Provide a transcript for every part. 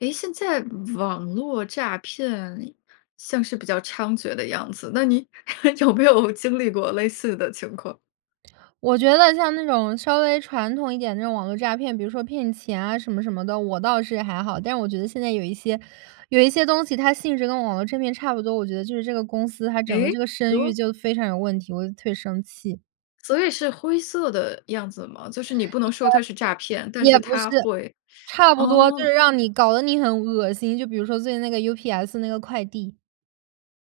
诶，现在网络诈骗，像是比较猖獗的样子，那你 有没有经历过类似的情况？我觉得像那种稍微传统一点的，那种网络诈骗，比如说骗钱啊什么什么的，我倒是还好。但是我觉得现在有一些有一些东西，它性质跟网络诈骗差不多，我觉得就是这个公司它整个诶，这比个声誉如？就非常有问题，我就特别生气。所以是灰色的样子吗？就是你不能说它是诈骗，但也是也不是，它会差不多，就哦。是让你搞得你很恶心，就比如说最近那个 UPS 那个快递。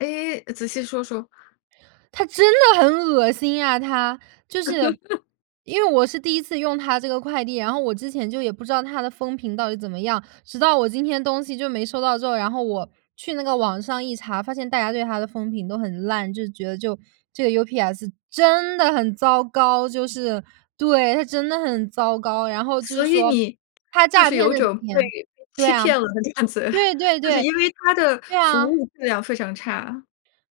诶，仔细说说。它真的很恶心啊它。就是 因为我是第1次用它这个快递，然后我之前就也不知道，它的风评到底怎么样。直到我今天东西就没收到之后，然后我去那个网上一查，发现大家对它的风评都很烂，就觉得就这个 UPS 真的很糟糕。就是，对，它真的很糟糕。然后就是所以说你，它就诈是骗有的种被钱被对欺啊，骗了的感觉，对对就是对，因为它的对服啊。务质量非常差。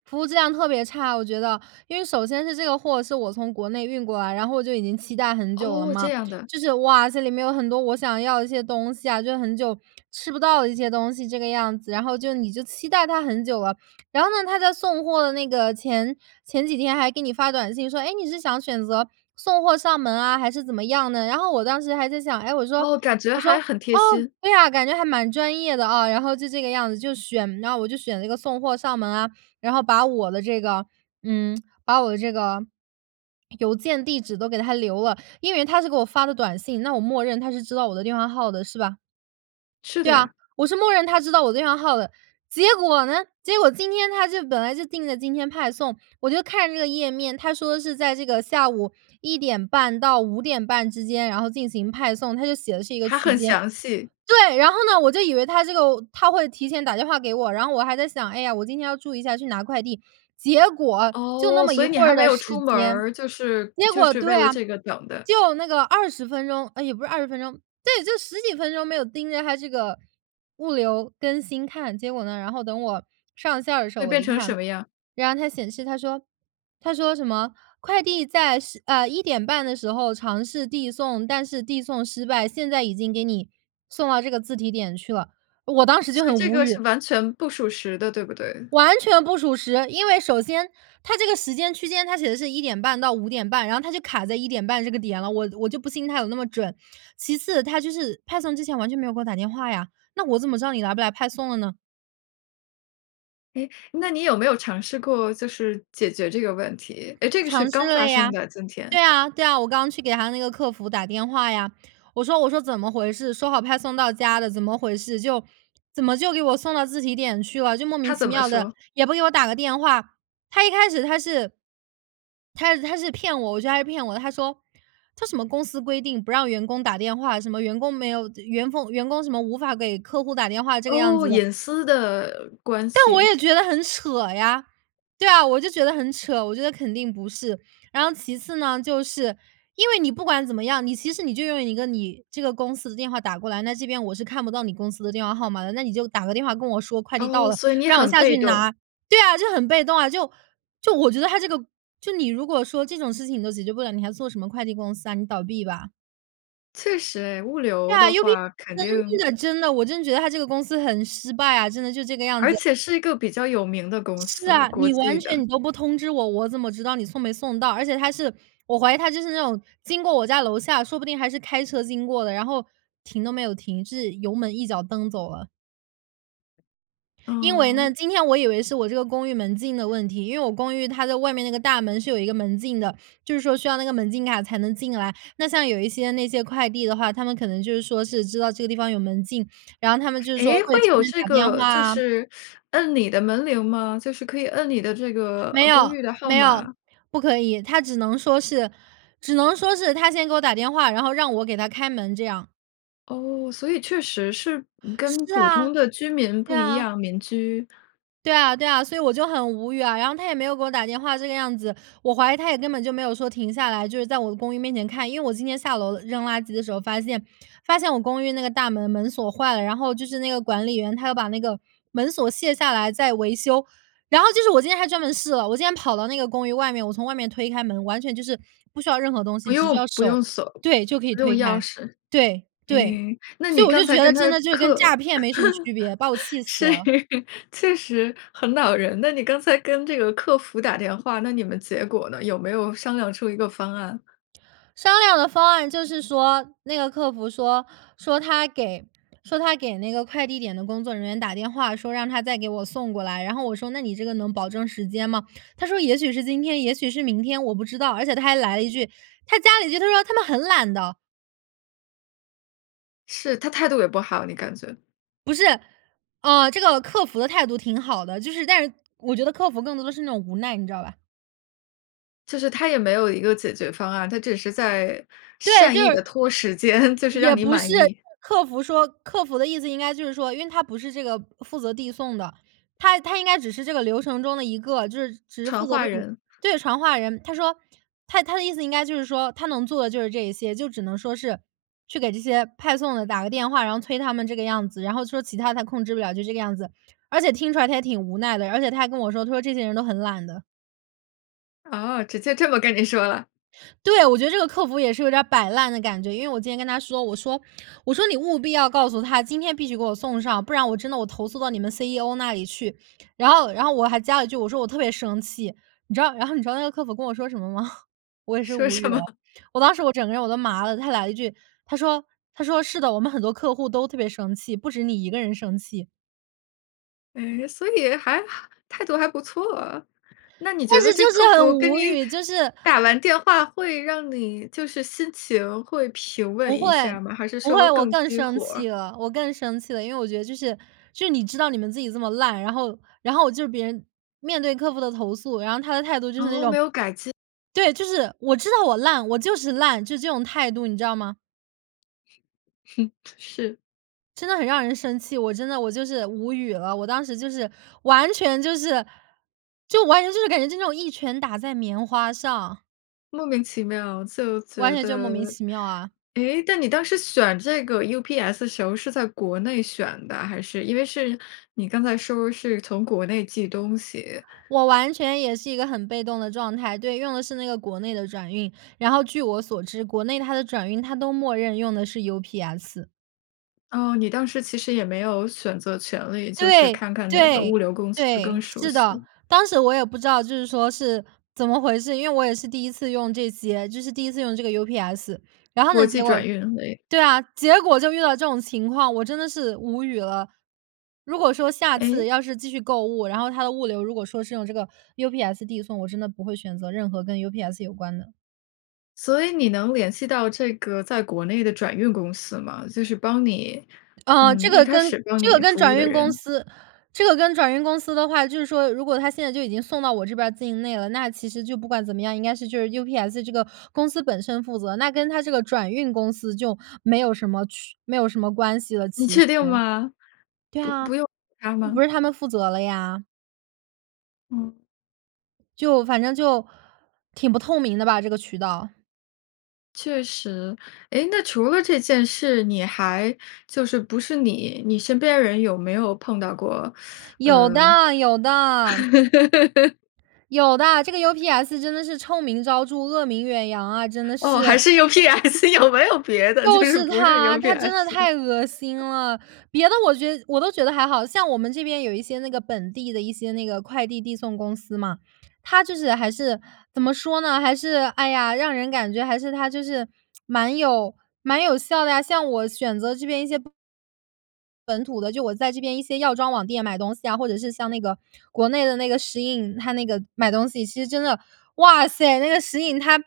服务质量特别差。我觉得，因为首先是这个货是我从国内运过来，然后我就已经期待很久了哦，这嘛。样的。就是，哇，这里面有很多我想要的一些东西啊，就很久吃不到的一些东西这个样子。然后就你就期待它很久了，然后呢，它在送货的那个前前几天还给你发短信说：“诶，你是想选择送货上门啊，还是怎么样呢？”然后我当时还在想，哎，我说哦，感觉我说，还很贴哦，心。对啊，感觉还蛮专业的啊。然后就这个样子就选，然后我就选了一个送货上门啊。然后把我的这个嗯，把我的这个邮件、地址都给它留了。因为它是给我发的短信，那我默认它是知道我的电话号的，是吧？是对的啊，呀。我是默认它知道我电话号的。结果呢，结果今天它就本来就定的今天派送，我就看这个页面，它说是在这个下午1:30到5:30之间，然后进行派送，它就写的是一个还区很间。详细。对！然后呢，我就以为它这个它会提前打电话给我，然后我还在想：“哎呀，我今天要注意下去拿快递。”结果，就那哦，么所一以你会还儿没的有时出门间。儿，就是结就果是为对了啊，这个等的。就那个20分钟。呃，也不是20分钟。对，就10几分钟没有盯着它这个，物流更新看。结果呢，然后等我上线儿的时候，会我变一成什看，么样儿？然后它显示它说它说什么“快递在时呃，1:30的时候尝试递送，但是递送失败，现在已经给你，送到这个自提点去了，“我当时就所以很这无个是语。完全不属实的，对不对？完全不属实。因为首先，它这个时间区间，它写的是1:30到5:30，然后它就卡在1:30这个点了，我我就不信它有那么准。其次，它就是派送之前完全没有给我打电话呀，那我怎么知道你来不来派送了呢？诶，那你有没有尝试过，就是解决这个问题？诶，这个是尝试刚了发呀。生的今对天？啊对啊，我刚去给他那个客服打电话呀。我说我说：“怎么回事，说好派送到家的，怎么回事，就怎么就给我送到自提点去了，就莫名他其怎么妙的，说？也不给我打个电话。”他一开始他是他他是骗我，我觉得他是骗我的。他说，这什么公司规定不让员工打电话，什么员工没有员工员工什么无法给客户打电话这个样哦，子的。隐私的关但我系。也觉得很扯呀，对啊，我就觉得很扯，我觉得肯定不是。然后其次呢，就是因为你不管怎么样，你其实你就用一个你这个公司的电话打过来，那这边我是看不到你公司的电话号码的，那你就打个电话跟我说快递到哦，了，所以你让我很下被去动。拿。对啊，就很被动啊。就就我觉得他这个就你如果说这种事情你都解决不了，你还做什么快递公司啊？你倒闭吧。确实，物对流呀的，UP 话肯那定。真的真的，我真的觉得它这个公司很失败啊，真的就这个样而子。且是一个比较有名的公是司，啊，国你际完全的。你都不通知我，我怎么知道你送没送到？而且他是我怀疑他就是那种，经过我家楼下，说不定还是开车经过的，然后停都没有停，是油门一脚蹬走了。因为呢，嗯。今天我以为是我这个公寓门禁的问题，因为我公寓它在外面那个大门是有一个门禁的，就是说需要那个门禁卡才能进来。那像有一些那些快递的话，他们可能就是说是知道这个地方有门禁，然后他们就是说诶，会会提有前这打电个话就啊。是 摁你的门铃吗？就是可以摁你的这没个公有寓的号没有，码？不可以。他只能说是只能说是他先给我打电话，然后让我给他开门这样。哦，所以确实是嗯，跟是普啊，通的居民对不一啊。样，民居。对啊，对啊，所以我就很无语啊。然后他也没有给我打电话这个样子，我怀疑他也根本就没有说停下来，就是在我的公寓面前看。因为我今天下楼扔垃圾的时候发现发现我公寓那个大门门锁坏了，然后就是那个管理员他要把那个门锁卸下来再维修。然后就是我今天还专门试了，我今天跑到那个公寓外面，我从外面推开门，完全就是不需要任何东不西，只需用要不手用锁，对，就可以不用推钥开。匙。对，对，诶，那所你以我刚就才觉跟得真他的就是跟客诈骗没什么区别，把我 气死是，了。确实很恼人的。那你刚才跟这个客服打电话，那你们结果呢？有没有商量出一个方案。商量的方案就是说那个客服说说他给说他给那个快递点的工作人员打电话，说让他再给我送过来。然后我说：“那你这个能保证时间吗？”他说：“也许是今天，也许是明天，我不知道。”而且他还来了一句他加了一句，他说：“他们很懒的！”是，他态度也不好，你感觉。不是，呃，这个客服的态度挺好的，就是但是我觉得客服更多的是那种无奈，你知道吧？就是他也没有一个解决方案，他只是在对，善就意是地拖时间，就是让也你不满是，意。客服说客服的意思应该就是说因为他不是这个负责递送的，他他应该只是这个流程中的一个，就是只是传负责这话种人。对，传话人。他说，他他的意思应该就是说他能做的就是这一些，就只能说是去给这些派送的打个电话，然后催他们这个样子，然后说其它他控制不了，就这个样子，而且听出来他也挺无奈的，而且他还跟我说，他说这些人都很懒的。哦，直接这么跟你说了。对，我觉得这个客服也是有点儿摆烂的感觉，因为我今天跟他说，我说我说：“你务必要告诉他今天必须给我送上，不然我真的我投诉到你们 CEO 那里去。“然后然后我还加了一句，我说：”我特别生气。“你知道，然后你知道那个客服跟我说什么吗？我也是说无语什了，么？我当时我整个人我都麻了，他来了一句，他说他说：“是的，我们很多客户都特别生气，不止你一个人生气。”诶，所以还哈态度还不错。那你觉但是得就这客是服很跟无你语，就是打完电话，会让你就是心情会平稳不会一下儿吗？还是不说会，我更更激生火儿？气了我更生气了。因为我觉得就是就是你知道你们自己这么烂，然后然后我就是别人面对客户的投诉，然后他的态度就是那哦，种没有改进。对，就是：“我知道我烂，我就是烂。“就这种态度，你知道吗？是。真的很让人生气，我真的我就是无语了。我当时就是完全就是就完全就是感觉就是那种一拳打在棉花上。莫名其妙就完觉全就莫名得。其妙啊。诶，那你当时选这个 UPS 的时候是在国内选的，还是？因为是你刚才说是从国内寄东西。我完全也是一个很被动的状态。对，用的是那个国内的转运。然后据我所知，国内它的转运它都默认用的是 UPS。哦，你当时其实也没有选择权利，就是对，看看哪个物对，流公司对，更熟是的。悉。当时我也不知道就是说是怎么回事，因为我也是第1次用这些，就是第1次用这个 UPS。然后呢国际结果转运，哎。对啊，结果就遇到这种情况。我真的是无语了。如果说下次诶？要是继续购物，然后它的物流，如果说是用这个 UPS 递送，我真的不会选择任何跟 UPS 有关的。所以你能联系到这个在国内的转运公司吗？就是帮你呃，这嗯，一个开跟始帮这个你跟服务转的运公人。司这个跟转运公司的话就是说如果它现在就已经送到我这边儿境内了，那其实就不管怎么样，应该是就是 UPS 这个公司本身负责，那跟它这个转运公司就没有什么去没有什么关系了你其确实。定吗？对不啊，不用它不吗？是他们负责了呀。嗯。就反正就挺不透明的吧，这个渠道。确实。诶，那除了这件事，你还就是不是你，你身边儿人有没有碰到过，有的有呃的。有的，这个 UPS 真的是臭名昭著，恶名远扬啊，真的哦，还是！是 UPS，有没有别的？就就是是不是它，它真的 UPS。太恶心了。别的我觉得我都觉得还好。像我们这边有一些那个本地的一些那个快递递送公司嘛，它就是还是怎么说呢，还是哎呀，让人感觉还是它就是，蛮有蛮有效的呀，像我选择这边一些本土的，就我在这边一些药妆网店买东西啊，或者是像那个国内的那个 SHEIN 它那个买东西其实真的哇塞，那个 SHEIN，它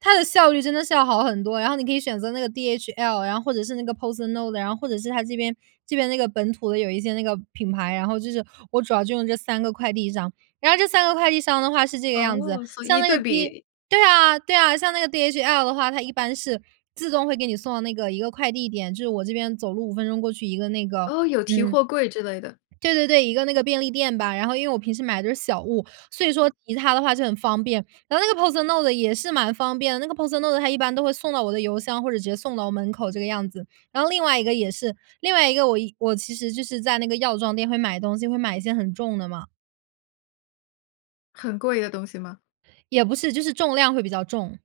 它的效率真的是要好很多，然后你可以选择那个 DHL，然后或者是那个 PostNord，然后或者是它这边这边那个本土的有一些那个品牌，然后就是我主要就用这3个快递商。然后这3个快递商的话是这个样子，哦，所以像一那对个 D 比对啊对啊，像那个 DHL 的话，它一般是自动会给你送到那个一个快递点，就是我这边走路5分钟过去一个那个哦，有提嗯。货柜之类的。对对对，一个那个便利店吧，然后因为我平时买的都是小物，所以说其实它的话就很方便。然后那个 PostNord 也是蛮方便的，那个 PostNord 它一般都会送到我的邮箱或者直接送到我门口这个样子。然后另外一个也是，另外一个我我其实就是在那个药妆店会买东西会买一些很重的嘛。很贵的东西吗？也不是，就是重量会比较重。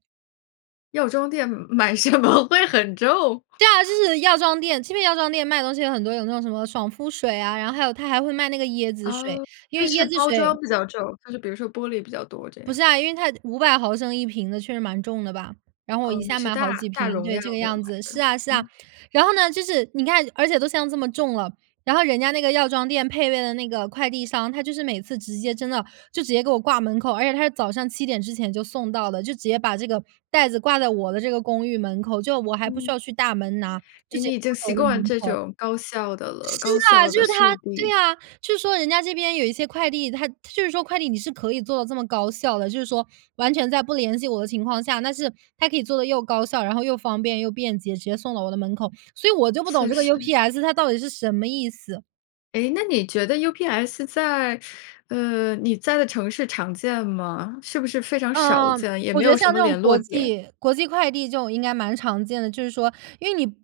药妆店买买什么会很重？对啊，就 是药妆店，这边药妆店卖的东西有很多有那种什么爽肤水啊，然后还有它还会卖那个椰子水，哦，因所为以是椰子包水装比较重，就是比如说玻璃比较多这不样。是啊，因为它500ml1瓶的确实蛮重的吧。然后我一噢，你下是买好大几大瓶，容对，量这个的样买子。是的。啊是啊，嗯。然后呢，就是你看而且都像这么重了，然后人家那个药妆店配备的那个快递箱，他就是每次直接真的就直接给我挂门口，而且他是早上7点之前就送到的，就直接把这个袋子挂在我的这个公寓门口，就我还不需嗯。要去大门拿，就哎，直接你已经挂到习我的惯门这口。种高效的了，是高啊，效就的是速它对递。啊，就是说人家这边有一些快递，它就是说快递你是可以做到这么高效的，就是说完全在不联系我的情况下，但是他可以做得又高效，然后又方便又便捷，直接送到我的门口。所以我就不懂确这个实。UPS 它到底是什么意思。诶，那你觉得 UPS 在呃，你在的城市常见吗？是不是非常少呃，见，也我没觉有得什像么这种联络国点？际国际快递这种应该蛮常见的。就是说因为你，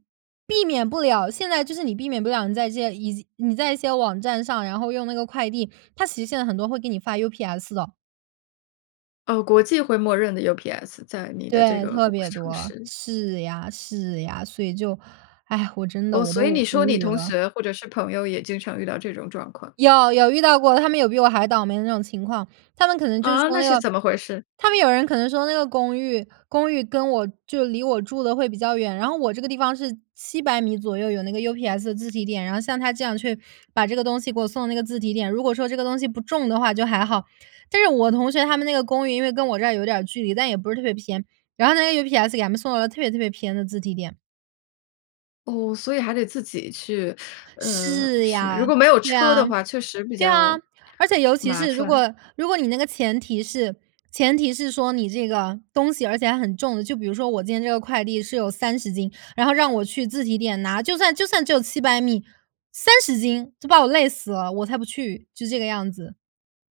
避免不了，现在就是你避免不了你在这些已经你在一些网站上，然后用那个快递，它其实现在很多会给你发 UPS 的。呃，国际会默认的- UPS 在你的这对，个特国别城多，市。是呀，是呀。所以就，唉，我真的哦，我所以你都说无你语同了。学或者是朋友也经常遇到这种状况。有有遇到过，他们有比我还倒霉的那种情况，他们可能就是啊，说那那是个怎么回事？他们有人可能说那个公寓，公寓跟我就离我住得会比较远，然后我这个地方是700米左右，有那个 UPS 的自提点，然后像它这样去把这个东西给我送到那个自提点，如果说这个东西不重的话就还好。但是我同学他们那个公寓因为跟我这儿有点儿距离，但也不是特别偏。然后那个 UPS 给他们送到了特别特别偏的自提点。哦，所以还得自己去，呃，是什么如呀，果没有对车啊，的话确实比对啊。较 而且尤其麻是如烦。果如果你那个前提是前提是说你这个东西而且还很重的，就比如说我今天这个快递是有30斤，然后让我去自提点拿。就算就算只有700米，30斤就把我累死了，我才不去，就这个样子，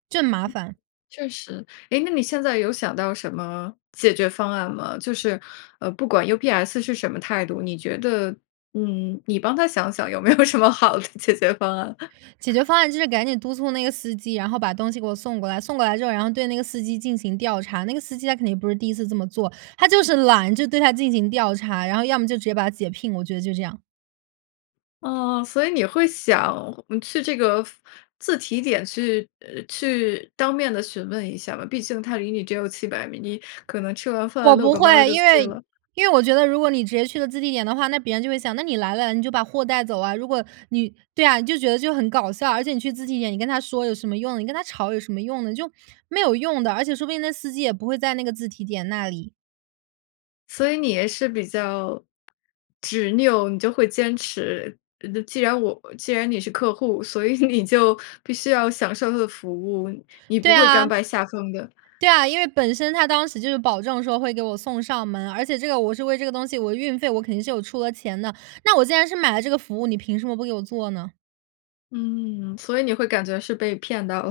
就很麻烦。确实，诶，那你现在有想到什么解决方案吗？就是，呃，不管 UPS 是什么态度，你觉得，嗯，你帮他想想有没有什么好的解决方案。解决方案就是赶紧督促那个司机，然后把东西给我送过来，送过来之后然后对那个司机进行调查。那个司机他肯定不是第一次这么做，他就是懒，就对他进行调查，然后要么就直接把他解聘，我觉得就这样。哦，所以你会想，呃，去这个服自提点去，呃，去当面地询问一下吗？毕竟它离你只有700米，你可能吃完饭我遛不个弯儿会，就因去为了。因为我觉得如果你直接去了自提点的话，那别人就会想：“那你来了你就把货带走啊。”如果你对啊，你就觉得就很搞笑，而且你去自提点，你跟他说有什么用，你跟他吵有什么用呢？就没有用的，而且说不定那司机，也不会在那个自提点那里。所以你也是比较，执拗，你就会坚持。呃，这既然我既然你是客户，所以你就必须要享受它的服务，你不对会甘啊。拜下风的。对啊，因为本身它当时就是保证说会给我送上门，而且这个我是为这个东西，我运费我肯定是有出了钱的。那我既然是买了这个服务，你凭什么不给我做呢？嗯，所以你会感觉是被骗到了。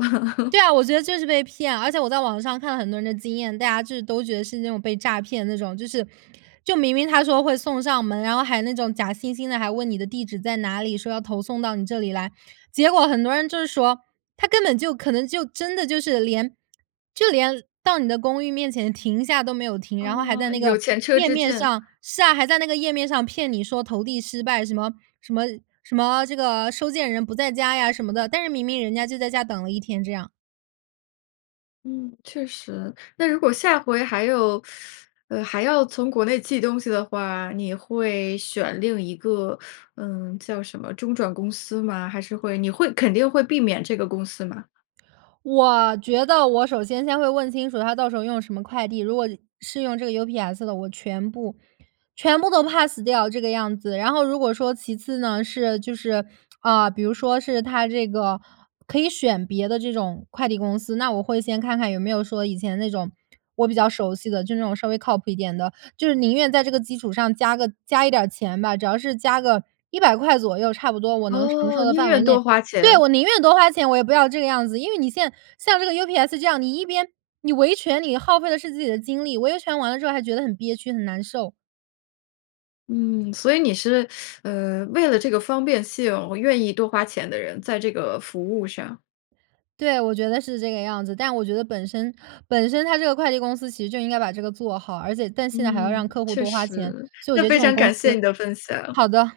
对 啊，我觉得就是被骗。而且我在网上看了很多人的经验，大家就是都觉得是那种被诈骗的那种，就是就明明他说会送上门，然后还那种假惺惺地，还问你的地址在哪里，说要投送到你这里来。结果很多人就是说，它根本就可能就真的就是连就连到你的公寓面前停下都没有停，然后还在哦，那有个前车页之面鉴。上是啊，还在那个页面上骗你说投递失败。什么什么什么这个收件人不在家呀什么的，但是明明人家就在家等了1天，这样。嗯，确实。那如果下回还有 呃，还要从国内寄东西的话，你会选另一个，嗯叫什么中转公司吗？还是会你会肯定会避免这个公司吗？我觉得我首先先会问清楚他到时候用什么快递，如果是用这个 UPS 的，我全部全部都 Pass 掉这个样子。然后如果说其次呢，是就是，啊，比如说是他这个可以选别的这种快递公司，那我会先看看有没有说以前那种我比较熟悉的，就是那种稍微靠谱一点的，就是宁愿在这个基础上加个加一点儿钱吧，只要是加个$100左右差不多我能承受哦，的宁范围愿内多花对，钱。我宁愿多花钱，我也不要这个样子！因为你现像这个 UPS 这样，你一边你维权你耗费的是自己的精力，维权完了之后还觉得很憋屈，很难受。嗯，所以你是，呃，为了这个方便性，我愿意多花钱的人，在这个服务上。对，我觉得是这个样子。但我觉得本身本身它这个快递公司其实就应该把这个做好，而且但现在还要嗯，让客户确多花钱，实，所以我那觉得这非种常公感司谢你的分享。好的。